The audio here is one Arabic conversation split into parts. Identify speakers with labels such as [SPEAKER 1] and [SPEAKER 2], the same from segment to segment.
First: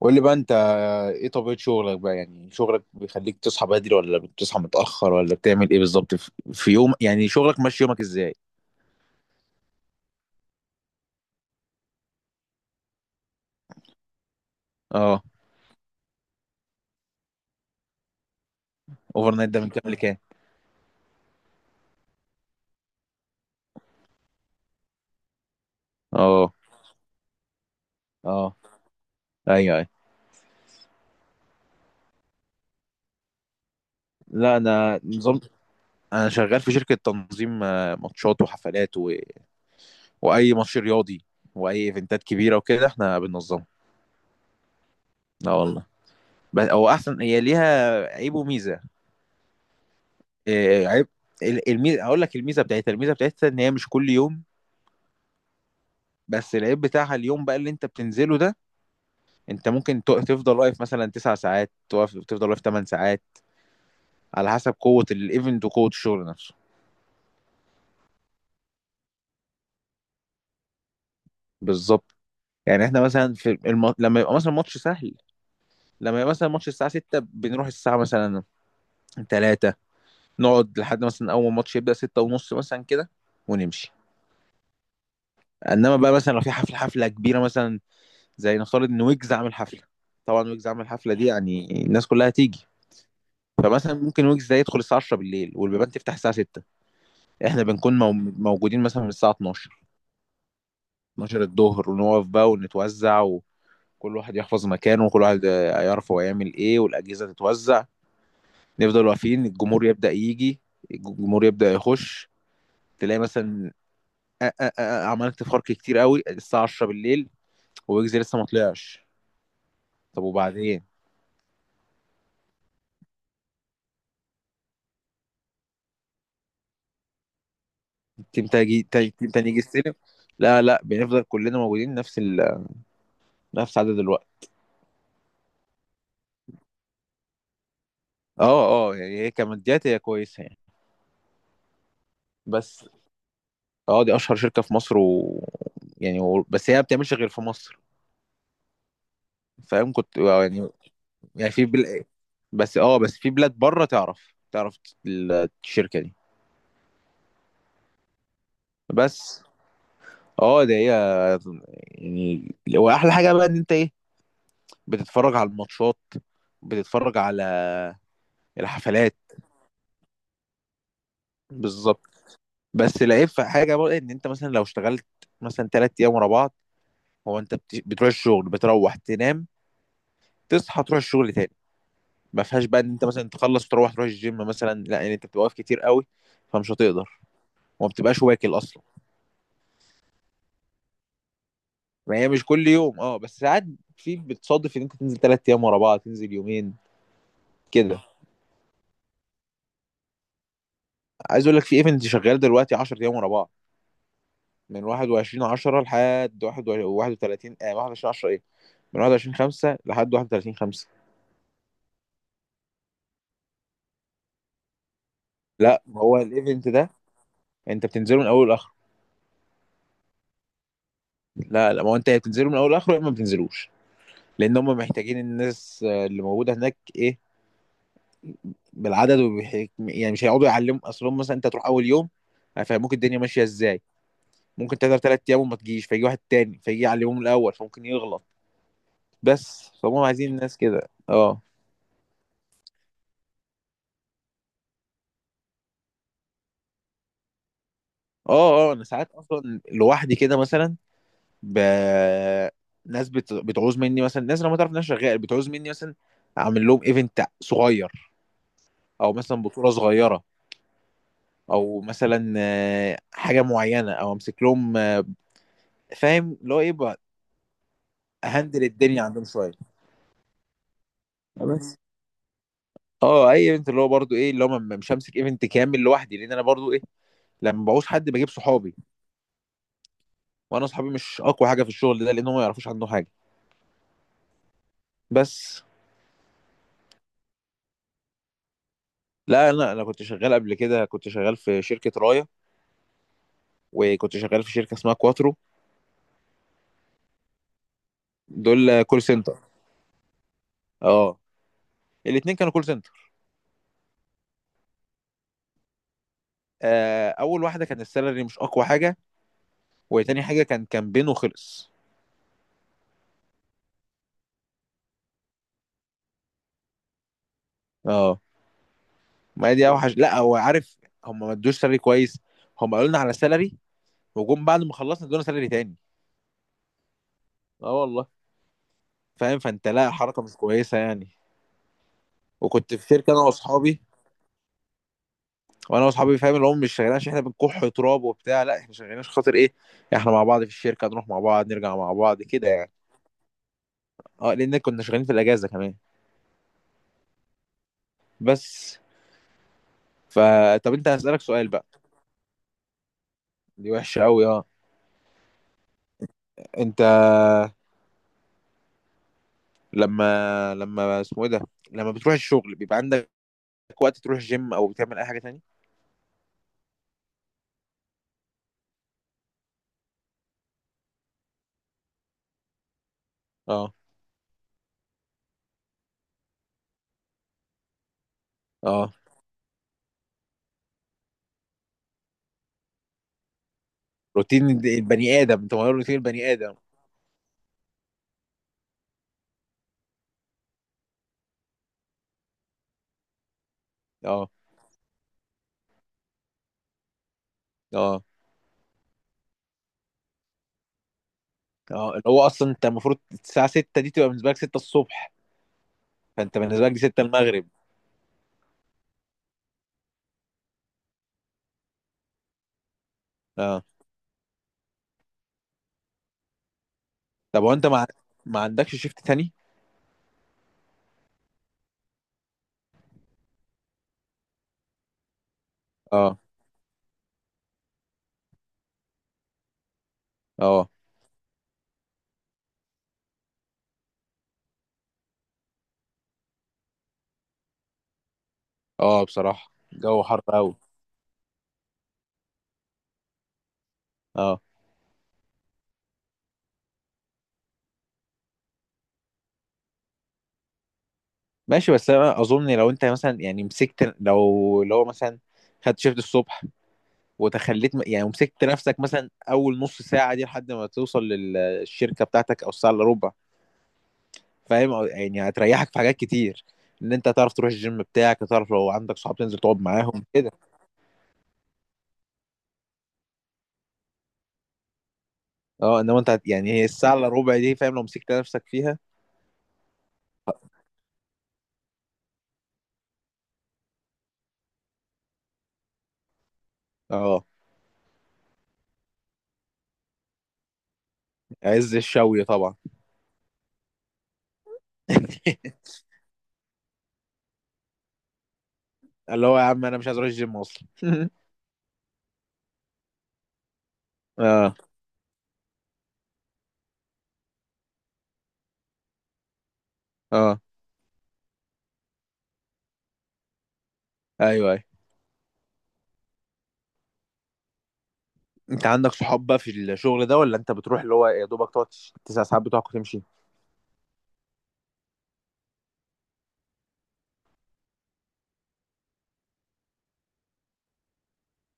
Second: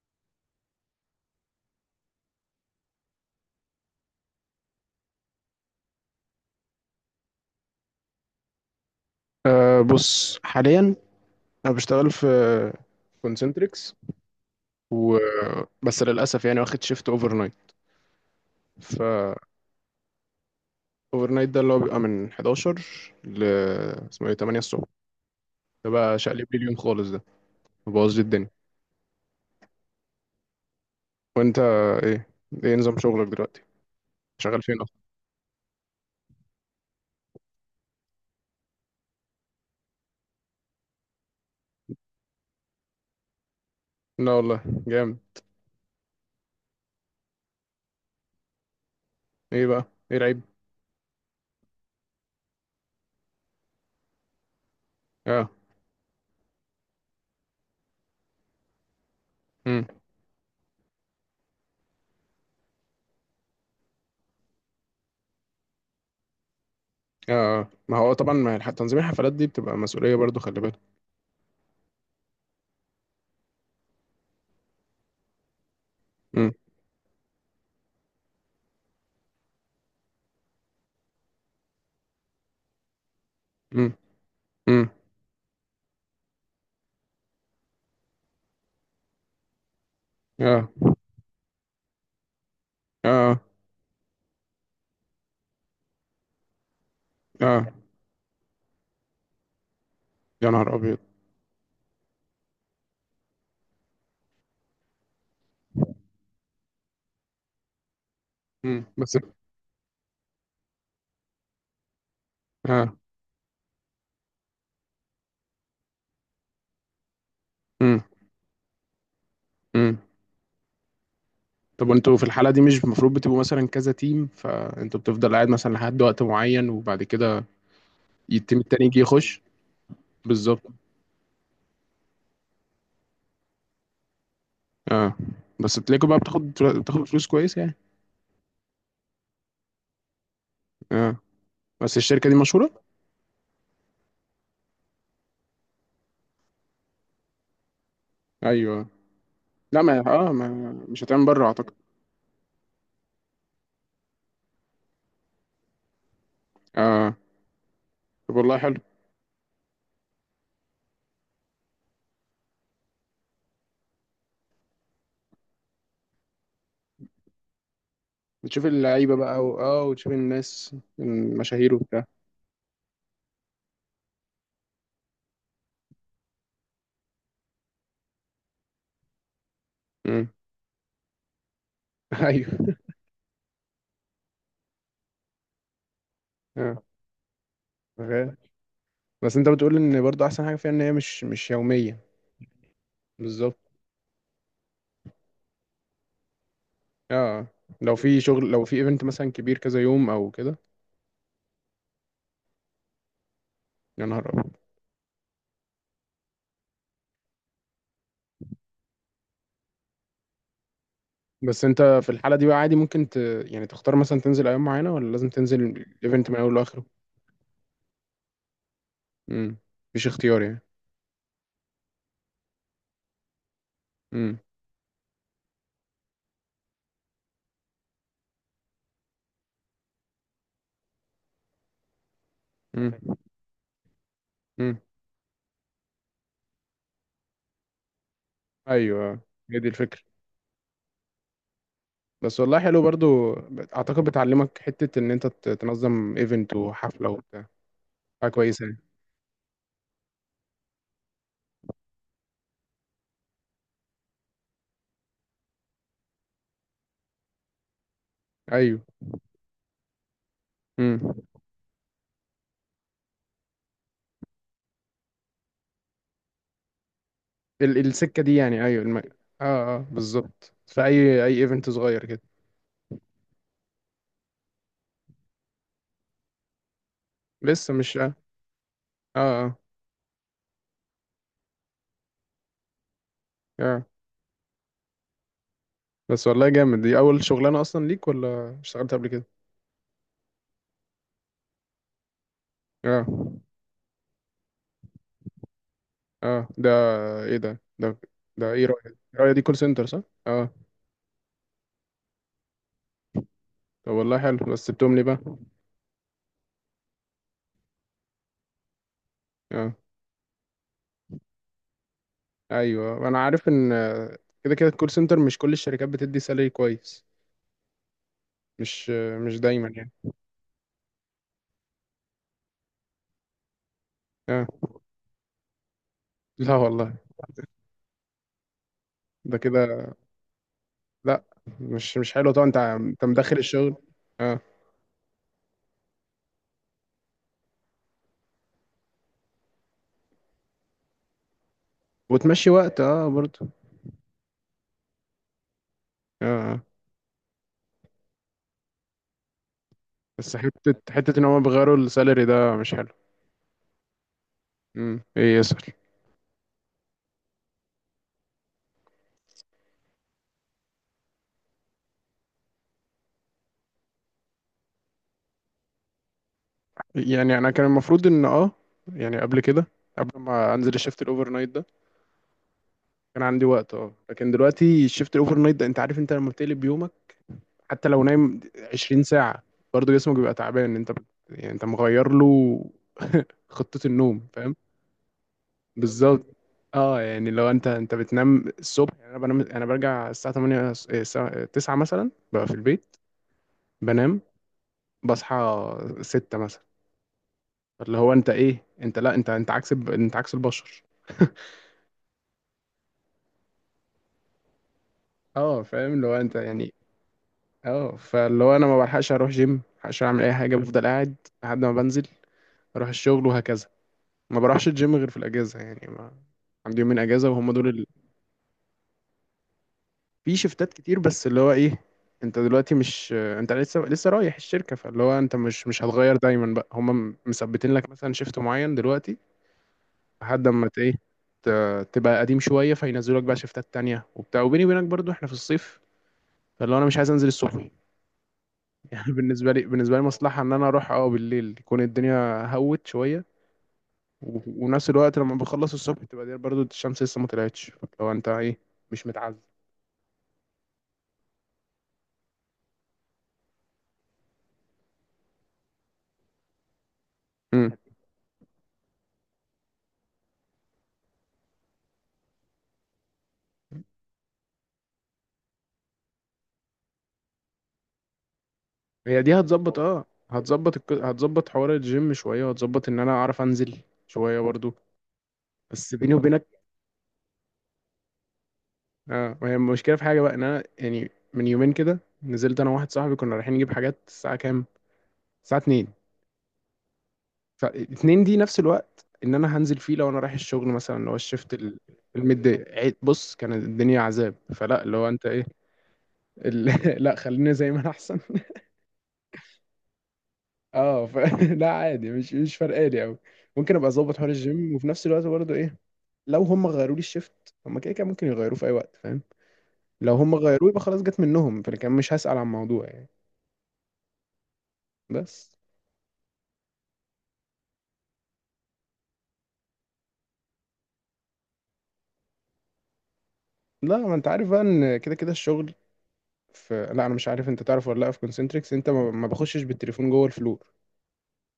[SPEAKER 1] قول لي بقى انت، ايه طبيعة شغلك بقى؟ يعني شغلك بيخليك تصحى بدري، ولا بتصحى متأخر، ولا بتعمل ايه بالظبط في يوم؟ يعني شغلك ماشي، يومك ازاي؟
[SPEAKER 2] بص حاليا، انا بشتغل في كونسنتريكس و
[SPEAKER 1] اه.
[SPEAKER 2] بس للاسف يعني واخد شيفت اوفر نايت. ف
[SPEAKER 1] اوفر نايت ده من كام لكام؟
[SPEAKER 2] اوفر نايت ده اللي هو بيبقى من 11 ل اسمه ايه 8 الصبح. ده بقى شقلب
[SPEAKER 1] اه.
[SPEAKER 2] لي اليوم خالص، ده مبوظ لي الدنيا.
[SPEAKER 1] اه. ايوه، ايوه.
[SPEAKER 2] وانت، ايه ايه نظام شغلك دلوقتي؟
[SPEAKER 1] لا،
[SPEAKER 2] شغال فين اصلا؟
[SPEAKER 1] انا نظام. انا شغال في شركة تنظيم ماتشات وحفلات و... واي ماتش رياضي، واي ايفنتات كبيرة وكده احنا بننظمها.
[SPEAKER 2] لا والله جامد.
[SPEAKER 1] لا والله. بس او احسن، هي ليها عيب وميزة.
[SPEAKER 2] ايه بقى، ايه العيب؟
[SPEAKER 1] إيه عيب. الميزة هقول لك، الميزة بتاعتها ان هي مش كل يوم.
[SPEAKER 2] اه.
[SPEAKER 1] بس العيب بتاعها اليوم بقى اللي انت بتنزله ده. انت
[SPEAKER 2] امم.
[SPEAKER 1] ممكن تفضل واقف مثلا 9 ساعات، توقف تفضل واقف 8 ساعات، على حسب قوة الايفنت وقوة الشغل نفسه.
[SPEAKER 2] اه. آه. ما هو طبعا، ما الح- تنظيم الحفلات دي بتبقى مسؤوليه برضو، خلي بالك.
[SPEAKER 1] بالظبط. يعني احنا مثلا لما يبقى مثلا ماتش سهل، لما يبقى مثلا
[SPEAKER 2] امم.
[SPEAKER 1] ماتش الساعة 6 بنروح الساعة مثلا 3، نقعد لحد مثلا أول ما الماتش يبدأ 6 ونص مثلا كده
[SPEAKER 2] امم.
[SPEAKER 1] ونمشي.
[SPEAKER 2] امم.
[SPEAKER 1] انما بقى مثلا لو في حفله كبيره مثلا، زي نفترض ان ويجز عامل حفله. طبعا ويجز
[SPEAKER 2] اه.
[SPEAKER 1] عامل حفله دي يعني الناس كلها هتيجي.
[SPEAKER 2] اه.
[SPEAKER 1] فمثلا ممكن ويجز ده يدخل الساعه 10 بالليل والبيبان تفتح الساعه 6، احنا
[SPEAKER 2] اه.
[SPEAKER 1] بنكون موجودين مثلا من الساعة
[SPEAKER 2] يا نهار ابيض.
[SPEAKER 1] 12 الظهر، ونقف بقى ونتوزع، وكل واحد يحفظ مكانه، وكل واحد يعرف هو يعمل ايه، والأجهزة تتوزع.
[SPEAKER 2] مم.
[SPEAKER 1] نفضل
[SPEAKER 2] بس.
[SPEAKER 1] واقفين، الجمهور يبدأ يجي، الجمهور يبدأ يخش.
[SPEAKER 2] اه.
[SPEAKER 1] تلاقي مثلا عملت فرق كتير قوي الساعة 10 بالليل،
[SPEAKER 2] امم.
[SPEAKER 1] ويجزي لسه ما طلعش.
[SPEAKER 2] امم.
[SPEAKER 1] طب وبعدين؟
[SPEAKER 2] طب وانتوا في الحالة دي مش المفروض بتبقوا مثلا كذا تيم، فانتوا بتفضل قاعد مثلا لحد وقت معين، وبعد كده التيم التاني يجي
[SPEAKER 1] التيم
[SPEAKER 2] يخش؟
[SPEAKER 1] تاني يجي يستلم.
[SPEAKER 2] بالظبط.
[SPEAKER 1] لا، لا، بنفضل كلنا موجودين نفس نفس عدد الوقت.
[SPEAKER 2] اه، بس بتلاقوا بقى، بتاخد فلوس كويس يعني؟
[SPEAKER 1] اه. اه، يعني هي كماديات، هي كويسة يعني.
[SPEAKER 2] اه، بس الشركة دي مشهورة؟
[SPEAKER 1] بس. اه، دي اشهر شركه في مصر و... يعني و... بس هي ما بتعملش غير في مصر.
[SPEAKER 2] ايوه. لا
[SPEAKER 1] فاهم
[SPEAKER 2] ما
[SPEAKER 1] كنت
[SPEAKER 2] اه
[SPEAKER 1] يعني.
[SPEAKER 2] ما مش هتعمل بره
[SPEAKER 1] يعني
[SPEAKER 2] اعتقد.
[SPEAKER 1] بس اه بس في بلاد بره، تعرف، تعرف الشركه دي.
[SPEAKER 2] اه، طب والله حلو.
[SPEAKER 1] بس. اه، ده هي يعني، واحلى حاجه بقى ان انت ايه، بتتفرج على الماتشات، بتتفرج على
[SPEAKER 2] بتشوف
[SPEAKER 1] الحفلات.
[SPEAKER 2] اللعيبة بقى و... اه وتشوف الناس المشاهير
[SPEAKER 1] بالظبط.
[SPEAKER 2] وبتاع.
[SPEAKER 1] بس العيب في حاجه بقى ان انت مثلا لو اشتغلت مثلا 3 ايام ورا بعض، هو انت بتروح الشغل، بتروح تنام،
[SPEAKER 2] امم.
[SPEAKER 1] تصحى تروح الشغل تاني. ما فيهاش
[SPEAKER 2] ايوه.
[SPEAKER 1] بقى ان انت مثلا تخلص وتروح الجيم مثلا، لا يعني انت بتبقى واقف كتير قوي، فمش
[SPEAKER 2] اه.
[SPEAKER 1] هتقدر، وما بتبقاش
[SPEAKER 2] غير.
[SPEAKER 1] واكل اصلا.
[SPEAKER 2] بس انت بتقول ان برضو احسن حاجة فيها ان هي مش يومية؟
[SPEAKER 1] ما هي مش كل يوم اه، بس ساعات
[SPEAKER 2] بالظبط.
[SPEAKER 1] في بتصادف ان انت تنزل 3 ايام ورا بعض، تنزل يومين،
[SPEAKER 2] اه، لو
[SPEAKER 1] كده.
[SPEAKER 2] في شغل، لو في ايفنت مثلا كبير كذا يوم او كده؟
[SPEAKER 1] عايز اقول لك في ايفنت شغال دلوقتي 10 ايام ورا بعض،
[SPEAKER 2] يا نهار أبيض.
[SPEAKER 1] من 21 10 لحد 31 21 10 ايه، من 21 5 لحد 31 5.
[SPEAKER 2] بس انت في الحالة دي بقى عادي ممكن يعني تختار مثلا تنزل ايام معينة، ولا لازم تنزل
[SPEAKER 1] لا ما هو
[SPEAKER 2] الايفنت من اوله
[SPEAKER 1] الايفنت
[SPEAKER 2] لاخره؟
[SPEAKER 1] ده، انت بتنزله من اول لاخره.
[SPEAKER 2] امم، مفيش اختيار يعني.
[SPEAKER 1] لا، لا، ما هو انت يا بتنزله من اول لاخره، يا اما ما بتنزلوش.
[SPEAKER 2] امم.
[SPEAKER 1] لان هم محتاجين الناس اللي موجوده هناك ايه، بالعدد يعني مش هيقعدوا يعلموا اصلهم، مثلا انت هتروح اول يوم هيفهموك
[SPEAKER 2] امم.
[SPEAKER 1] الدنيا ماشيه ازاي. ممكن
[SPEAKER 2] امم.
[SPEAKER 1] تقدر 3 ايام وما تجيش فيجي واحد تاني فيجي يعلمهم الاول فممكن يغلط.
[SPEAKER 2] ايوه. آه. هي دي
[SPEAKER 1] بس فهم
[SPEAKER 2] الفكرة.
[SPEAKER 1] عايزين الناس كده، اه
[SPEAKER 2] بس والله حلو برضو. اعتقد بتعلمك حتة ان انت تنظم ايفنت وحفلة وبتاع، حاجة كويسة
[SPEAKER 1] اه. اه،
[SPEAKER 2] يعني.
[SPEAKER 1] انا ساعات اصلا لوحدي كده، مثلا ب... ناس بتعوز مني، مثلا ناس انا ما تعرف، ناس شغال بتعوز مني مثلا اعمل لهم ايفنت صغير،
[SPEAKER 2] ايوه.
[SPEAKER 1] او مثلا بطوله صغيره،
[SPEAKER 2] امم.
[SPEAKER 1] او مثلا حاجه معينه، او امسك لهم فاهم اللي هو ايه بقى،
[SPEAKER 2] السكة دي يعني،
[SPEAKER 1] هندل
[SPEAKER 2] ايوه،
[SPEAKER 1] الدنيا
[SPEAKER 2] اه.
[SPEAKER 1] عندهم شويه.
[SPEAKER 2] اه، بالظبط، في اي ايفنت
[SPEAKER 1] بس.
[SPEAKER 2] صغير كده.
[SPEAKER 1] اه، اي ايفنت اللي هو برضو ايه، اللي هو مش همسك ايفنت كامل لوحدي لان انا برضو ايه، لما
[SPEAKER 2] لسه
[SPEAKER 1] بعوز
[SPEAKER 2] مش،
[SPEAKER 1] حد
[SPEAKER 2] اه.
[SPEAKER 1] بجيب صحابي.
[SPEAKER 2] اه.
[SPEAKER 1] وانا صحابي مش اقوى حاجه في الشغل ده لان هم ما يعرفوش عنه حاجه.
[SPEAKER 2] آه.
[SPEAKER 1] بس.
[SPEAKER 2] بس والله جامد، دي اول شغلانه اصلا ليك ولا اشتغلت قبل كده؟
[SPEAKER 1] لا، انا كنت شغال قبل كده، كنت شغال في شركه رايا،
[SPEAKER 2] اه.
[SPEAKER 1] وكنت شغال في شركه اسمها كواترو.
[SPEAKER 2] اه. ده ايه ده، ده ايه
[SPEAKER 1] دول
[SPEAKER 2] رايك إيه
[SPEAKER 1] كول
[SPEAKER 2] رايك
[SPEAKER 1] سنتر.
[SPEAKER 2] دي كول سنتر صح؟ اه.
[SPEAKER 1] اه، الاتنين كانوا كول سنتر.
[SPEAKER 2] طب والله حلو، بس بتملي بقى؟
[SPEAKER 1] اول واحده كان السالري مش اقوى حاجه،
[SPEAKER 2] اه.
[SPEAKER 1] وتاني حاجه كان كامبين وخلص.
[SPEAKER 2] ايوه، انا عارف ان آه، كده كده الكول سنتر مش كل الشركات بتدي سالري كويس.
[SPEAKER 1] اه،
[SPEAKER 2] مش آه، مش
[SPEAKER 1] ما هي دي
[SPEAKER 2] دايما يعني.
[SPEAKER 1] اوحش، لا هو عارف. هم ما ادوش سالري كويس، هم قالوا لنا على سالري،
[SPEAKER 2] اه.
[SPEAKER 1] وجم بعد ما خلصنا ادونا سالري تاني.
[SPEAKER 2] لا والله.
[SPEAKER 1] اه والله.
[SPEAKER 2] ده
[SPEAKER 1] فاهم، فانت لا
[SPEAKER 2] كده،
[SPEAKER 1] حركه مش كويسه يعني.
[SPEAKER 2] لا، مش حلو طبعا، انت
[SPEAKER 1] وكنت في
[SPEAKER 2] انت
[SPEAKER 1] شركه انا
[SPEAKER 2] مدخل الشغل.
[SPEAKER 1] واصحابي،
[SPEAKER 2] اه،
[SPEAKER 1] وانا واصحابي فاهم اللي هم مش شغالين عشان احنا بنكح تراب وبتاع، لا احنا شغالين عشان خاطر ايه، احنا مع بعض في الشركه، نروح مع بعض، نرجع مع بعض كده
[SPEAKER 2] وتمشي
[SPEAKER 1] يعني.
[SPEAKER 2] وقت، اه برضه.
[SPEAKER 1] اه لان كنا شغالين في الاجازه كمان.
[SPEAKER 2] اه. آه.
[SPEAKER 1] بس.
[SPEAKER 2] بس حته
[SPEAKER 1] فطب انت
[SPEAKER 2] حته
[SPEAKER 1] هسألك
[SPEAKER 2] ان هم
[SPEAKER 1] سؤال بقى.
[SPEAKER 2] بيغيروا السالري ده مش حلو.
[SPEAKER 1] دي وحشه قوي اه.
[SPEAKER 2] امم. ايه يسأل؟
[SPEAKER 1] انت لما، اسمه ايه ده، لما بتروح الشغل بيبقى عندك وقت تروح الجيم او بتعمل اي حاجه تاني؟
[SPEAKER 2] يعني انا كان المفروض ان اه، يعني قبل كده، قبل ما انزل الشيفت الاوفر نايت ده كان عندي وقت،
[SPEAKER 1] اه.
[SPEAKER 2] اه. لكن دلوقتي الشيفت الاوفر نايت ده، انت عارف، انت لما بتقلب يومك حتى لو نايم
[SPEAKER 1] اه،
[SPEAKER 2] 20 ساعة برضه جسمك بيبقى تعبان. انت يعني انت مغير له خطة النوم،
[SPEAKER 1] روتين
[SPEAKER 2] فاهم.
[SPEAKER 1] البني ادم، انت مغير روتين البني
[SPEAKER 2] بالظبط.
[SPEAKER 1] ادم.
[SPEAKER 2] اه، يعني لو انت بتنام الصبح يعني. انا بنام، انا برجع الساعة 8، الساعة 9 مثلا ببقى في البيت، بنام،
[SPEAKER 1] اه.
[SPEAKER 2] بصحى 6 مثلا. اللي
[SPEAKER 1] اه.
[SPEAKER 2] هو انت ايه، انت لا، انت عكس انت عكس البشر.
[SPEAKER 1] اه، اللي هو اصلا انت المفروض الساعه 6 دي تبقى بالنسبه لك 6 الصبح،
[SPEAKER 2] اه، فاهم اللي هو انت
[SPEAKER 1] فانت بالنسبه لك
[SPEAKER 2] يعني.
[SPEAKER 1] دي 6 المغرب.
[SPEAKER 2] اه، فاللي هو انا ما بلحقش اروح جيم، ما بلحقش اعمل اي حاجه، بفضل قاعد لحد ما بنزل اروح الشغل
[SPEAKER 1] اه،
[SPEAKER 2] وهكذا. ما بروحش الجيم غير في الاجازه، يعني ما عندي يومين اجازه
[SPEAKER 1] طب
[SPEAKER 2] وهم
[SPEAKER 1] وانت
[SPEAKER 2] دول
[SPEAKER 1] ما، ما عندكش شيفت تاني؟
[SPEAKER 2] في شفتات كتير، بس اللي هو ايه، انت دلوقتي مش انت لسه رايح الشركه، فاللي هو انت مش هتغير
[SPEAKER 1] اه.
[SPEAKER 2] دايما بقى، هم مثبتين لك مثلا شيفت معين دلوقتي لحد اما
[SPEAKER 1] اه.
[SPEAKER 2] تبقى قديم شويه، فينزلوا لك بقى شيفتات تانية وبتاع. وبيني وبينك برضو احنا في الصيف، فاللي هو انا مش عايز انزل الصبح
[SPEAKER 1] اه،
[SPEAKER 2] يعني.
[SPEAKER 1] بصراحه
[SPEAKER 2] بالنسبه لي
[SPEAKER 1] الجو حر
[SPEAKER 2] مصلحه ان
[SPEAKER 1] قوي.
[SPEAKER 2] انا اروح اه بالليل، يكون الدنيا هوت شويه.
[SPEAKER 1] اه.
[SPEAKER 2] و- ونفس الوقت لما بخلص الصبح تبقى دي برضو الشمس لسه ما طلعتش، لو انت ايه، مش متعذب.
[SPEAKER 1] ماشي، بس انا اظن لو انت مثلا يعني مسكت، لو مثلا خدت شيفت الصبح،
[SPEAKER 2] امم.
[SPEAKER 1] وتخليت يعني ومسكت نفسك مثلا اول نص ساعه دي لحد ما توصل للشركه بتاعتك او الساعه الا ربع، فاهم، يعني هتريحك في حاجات كتير، ان انت تعرف تروح الجيم بتاعك، تعرف لو عندك صحاب
[SPEAKER 2] هي دي
[SPEAKER 1] تنزل تقعد
[SPEAKER 2] هتظبط،
[SPEAKER 1] معاهم.
[SPEAKER 2] هتظبط حوار الجيم شويه، وهتظبط ان انا اعرف انزل شويه برضو.
[SPEAKER 1] اه،
[SPEAKER 2] بس
[SPEAKER 1] انما انت
[SPEAKER 2] بيني وبينك،
[SPEAKER 1] يعني هي الساعه الا ربع دي فاهم لو مسكت نفسك فيها.
[SPEAKER 2] اه، ما هي المشكله في حاجه بقى، ان انا يعني من يومين كده نزلت انا وواحد صاحبي كنا رايحين نجيب حاجات الساعه كام، الساعه 2.
[SPEAKER 1] اه،
[SPEAKER 2] فاتنين دي نفس الوقت ان انا هنزل فيه لو انا رايح الشغل مثلا، اللي هو الشيفت
[SPEAKER 1] عز الشوي طبعا.
[SPEAKER 2] الميداي، بص كانت الدنيا عذاب. فلا، اللي هو انت ايه، ال... لا خلينا زي ما انا احسن.
[SPEAKER 1] اللي هو يا عم انا مش عايز اروح الجيم اصلا.
[SPEAKER 2] اه، لا عادي، مش فارقالي قوي. ممكن ابقى اظبط حوار
[SPEAKER 1] اه.
[SPEAKER 2] الجيم، وفي نفس الوقت برضه ايه، لو هم غيروا لي الشيفت هم كده كده ممكن يغيروه في اي وقت، فاهم. لو هم
[SPEAKER 1] اه.
[SPEAKER 2] غيروه يبقى خلاص جت منهم، فانا كان مش هسأل عن الموضوع يعني.
[SPEAKER 1] ايوه، ايوه.
[SPEAKER 2] بس.
[SPEAKER 1] انت عندك صحاب بقى في الشغل ده، ولا انت بتروح اللي هو يا دوبك تقعد 9 ساعات بتوعك وتمشي؟
[SPEAKER 2] لا، ما انت عارف بقى ان كده كده الشغل. في، لا انا مش عارف انت تعرف ولا لا، في كونسنتريكس انت ما بخشش بالتليفون جوه الفلور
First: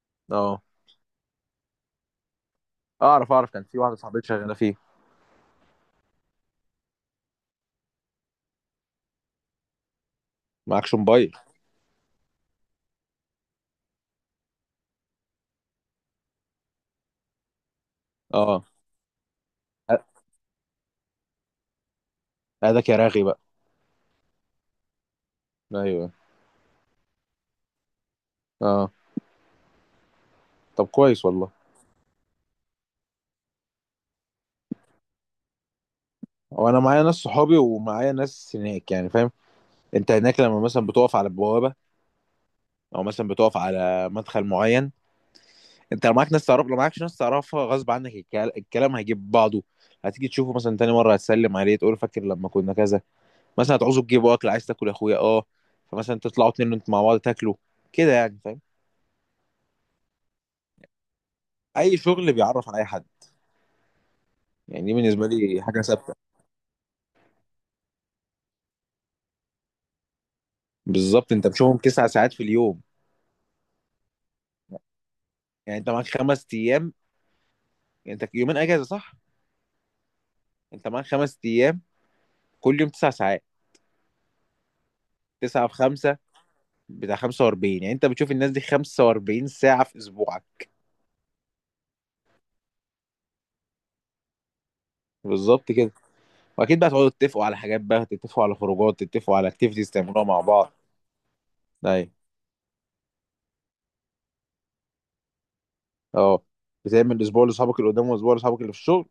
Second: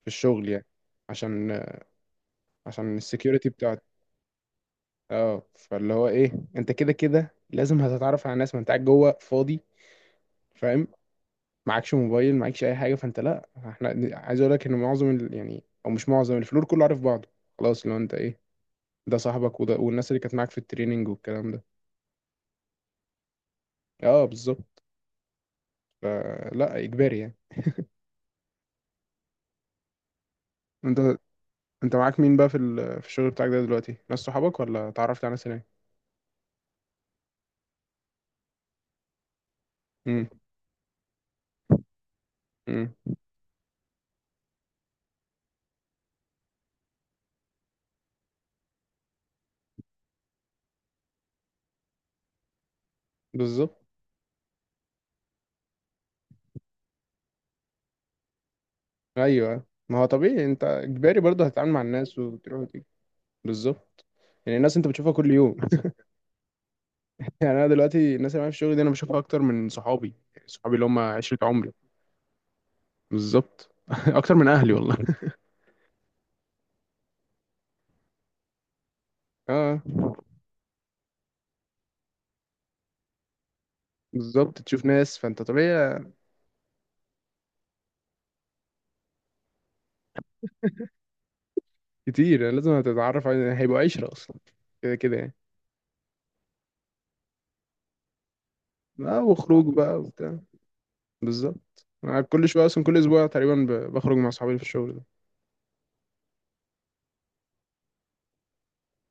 [SPEAKER 2] في الشغل
[SPEAKER 1] اه،
[SPEAKER 2] يعني، عشان عشان السكيورتي
[SPEAKER 1] اعرف، كان في
[SPEAKER 2] بتاعتي.
[SPEAKER 1] واحده صاحبتي شغاله فيه.
[SPEAKER 2] اه، فاللي هو ايه، انت كده كده لازم هتتعرف على ناس ما انت قاعد جوه فاضي، فاهم.
[SPEAKER 1] معكش موبايل؟
[SPEAKER 2] معكش موبايل، معكش اي حاجه، فانت لا، احنا عايز اقول لك ان معظم يعني او مش معظم، الفلور كله عارف بعضه. خلاص لو انت ايه،
[SPEAKER 1] اه،
[SPEAKER 2] ده صاحبك وده، والناس اللي كانت معاك في التريننج والكلام ده.
[SPEAKER 1] هذاك يا راغي بقى.
[SPEAKER 2] اه، بالظبط،
[SPEAKER 1] ايوه.
[SPEAKER 2] فلا اجباري يعني.
[SPEAKER 1] اه، طب
[SPEAKER 2] انت
[SPEAKER 1] كويس والله.
[SPEAKER 2] انت معاك مين بقى في في الشغل بتاعك ده دلوقتي؟ ناس صحابك، ولا اتعرفت على ناس هناك؟
[SPEAKER 1] وانا معايا ناس صحابي ومعايا ناس هناك يعني، فاهم؟ انت
[SPEAKER 2] امم.
[SPEAKER 1] هناك لما مثلا بتقف على البوابه، او
[SPEAKER 2] امم.
[SPEAKER 1] مثلا بتقف على مدخل معين، انت لو معاك ناس تعرف، لو معاكش ناس تعرفها غصب عنك، الكلام هيجيب بعضه. هتيجي تشوفه مثلا تاني مره هتسلم عليه، تقول فاكر لما كنا كذا مثلا،
[SPEAKER 2] بالظبط.
[SPEAKER 1] هتعوزه تجيبه اكل، عايز تاكل يا اخويا اه، فمثلا تطلعوا اتنين انتوا مع بعض تاكلوا كده يعني، فاهم.
[SPEAKER 2] ايوه، ما هو طبيعي، انت اجباري برضه هتتعامل مع
[SPEAKER 1] اي
[SPEAKER 2] الناس
[SPEAKER 1] شغل
[SPEAKER 2] وتروح
[SPEAKER 1] بيعرف على اي
[SPEAKER 2] وتيجي.
[SPEAKER 1] حد.
[SPEAKER 2] بالظبط، يعني الناس
[SPEAKER 1] يعني
[SPEAKER 2] انت
[SPEAKER 1] دي
[SPEAKER 2] بتشوفها
[SPEAKER 1] بالنسبه
[SPEAKER 2] كل يوم.
[SPEAKER 1] لي حاجه ثابته.
[SPEAKER 2] يعني انا دلوقتي الناس اللي معايا في الشغل دي انا بشوفها اكتر من صحابي، يعني صحابي اللي هم
[SPEAKER 1] بالظبط
[SPEAKER 2] عشرة
[SPEAKER 1] انت
[SPEAKER 2] عمري.
[SPEAKER 1] بتشوفهم 9 ساعات في اليوم.
[SPEAKER 2] بالظبط. اكتر من اهلي والله.
[SPEAKER 1] يعني انت معاك 5 ايام، يعني انت يومين اجازه صح.
[SPEAKER 2] اه،
[SPEAKER 1] انت معاك خمس ايام، كل يوم 9 ساعات،
[SPEAKER 2] بالظبط، تشوف ناس، فانت
[SPEAKER 1] تسعة في
[SPEAKER 2] طبيعي
[SPEAKER 1] خمسة بتاع 45. يعني انت بتشوف الناس دي 45 ساعة في اسبوعك.
[SPEAKER 2] كتير، يعني لازم هتتعرف على هيبقوا عشرة اصلا كده كده يعني.
[SPEAKER 1] بالظبط كده. واكيد بقى تقعدوا تتفقوا على حاجات بقى، تتفقوا على خروجات،
[SPEAKER 2] اه،
[SPEAKER 1] تتفقوا على
[SPEAKER 2] وخروج
[SPEAKER 1] اكتيفيتيز
[SPEAKER 2] بقى
[SPEAKER 1] تعملوها
[SPEAKER 2] وبتاع.
[SPEAKER 1] مع بعض.
[SPEAKER 2] بالظبط،
[SPEAKER 1] ايوه.
[SPEAKER 2] انا كل شويه اصلا كل اسبوع تقريبا بخرج مع صحابي في الشغل.
[SPEAKER 1] اه. بتعمل اسبوع لاصحابك اللي قدام واسبوع لاصحابك اللي في الشغل.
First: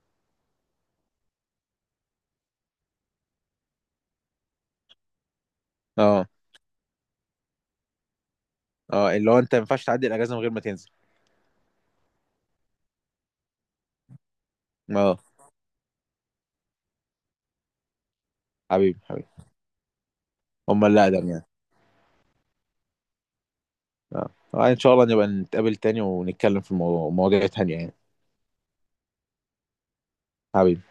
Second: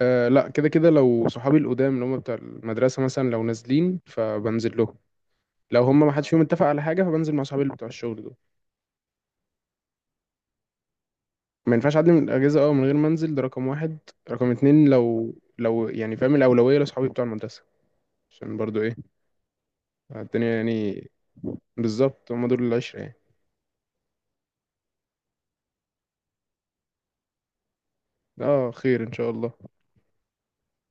[SPEAKER 2] أه، لا، كده كده لو صحابي القدام اللي هم بتوع المدرسة مثلا لو نازلين فبنزل لهم. لو هم ما
[SPEAKER 1] اه.
[SPEAKER 2] حدش فيهم اتفق على حاجة فبنزل مع صحابي اللي بتوع الشغل دول.
[SPEAKER 1] اه، اللي هو انت ما ينفعش تعدي الاجازه من غير ما تنزل.
[SPEAKER 2] ما ينفعش أعدي من الأجازة اه من غير ما أنزل، ده رقم واحد. رقم اتنين،
[SPEAKER 1] اه.
[SPEAKER 2] لو يعني فاهم، الأولوية لصحابي بتوع المدرسة عشان برضو إيه،
[SPEAKER 1] حبيبي، حبيبي.
[SPEAKER 2] الدنيا
[SPEAKER 1] هم اللي
[SPEAKER 2] يعني.
[SPEAKER 1] اقدم يعني.
[SPEAKER 2] بالظبط، هم دول العشرة يعني.
[SPEAKER 1] اه، ان شاء الله نبقى نتقابل تاني ونتكلم في مواضيع تانية يعني.
[SPEAKER 2] اه، خير إن شاء الله.
[SPEAKER 1] حبيبي.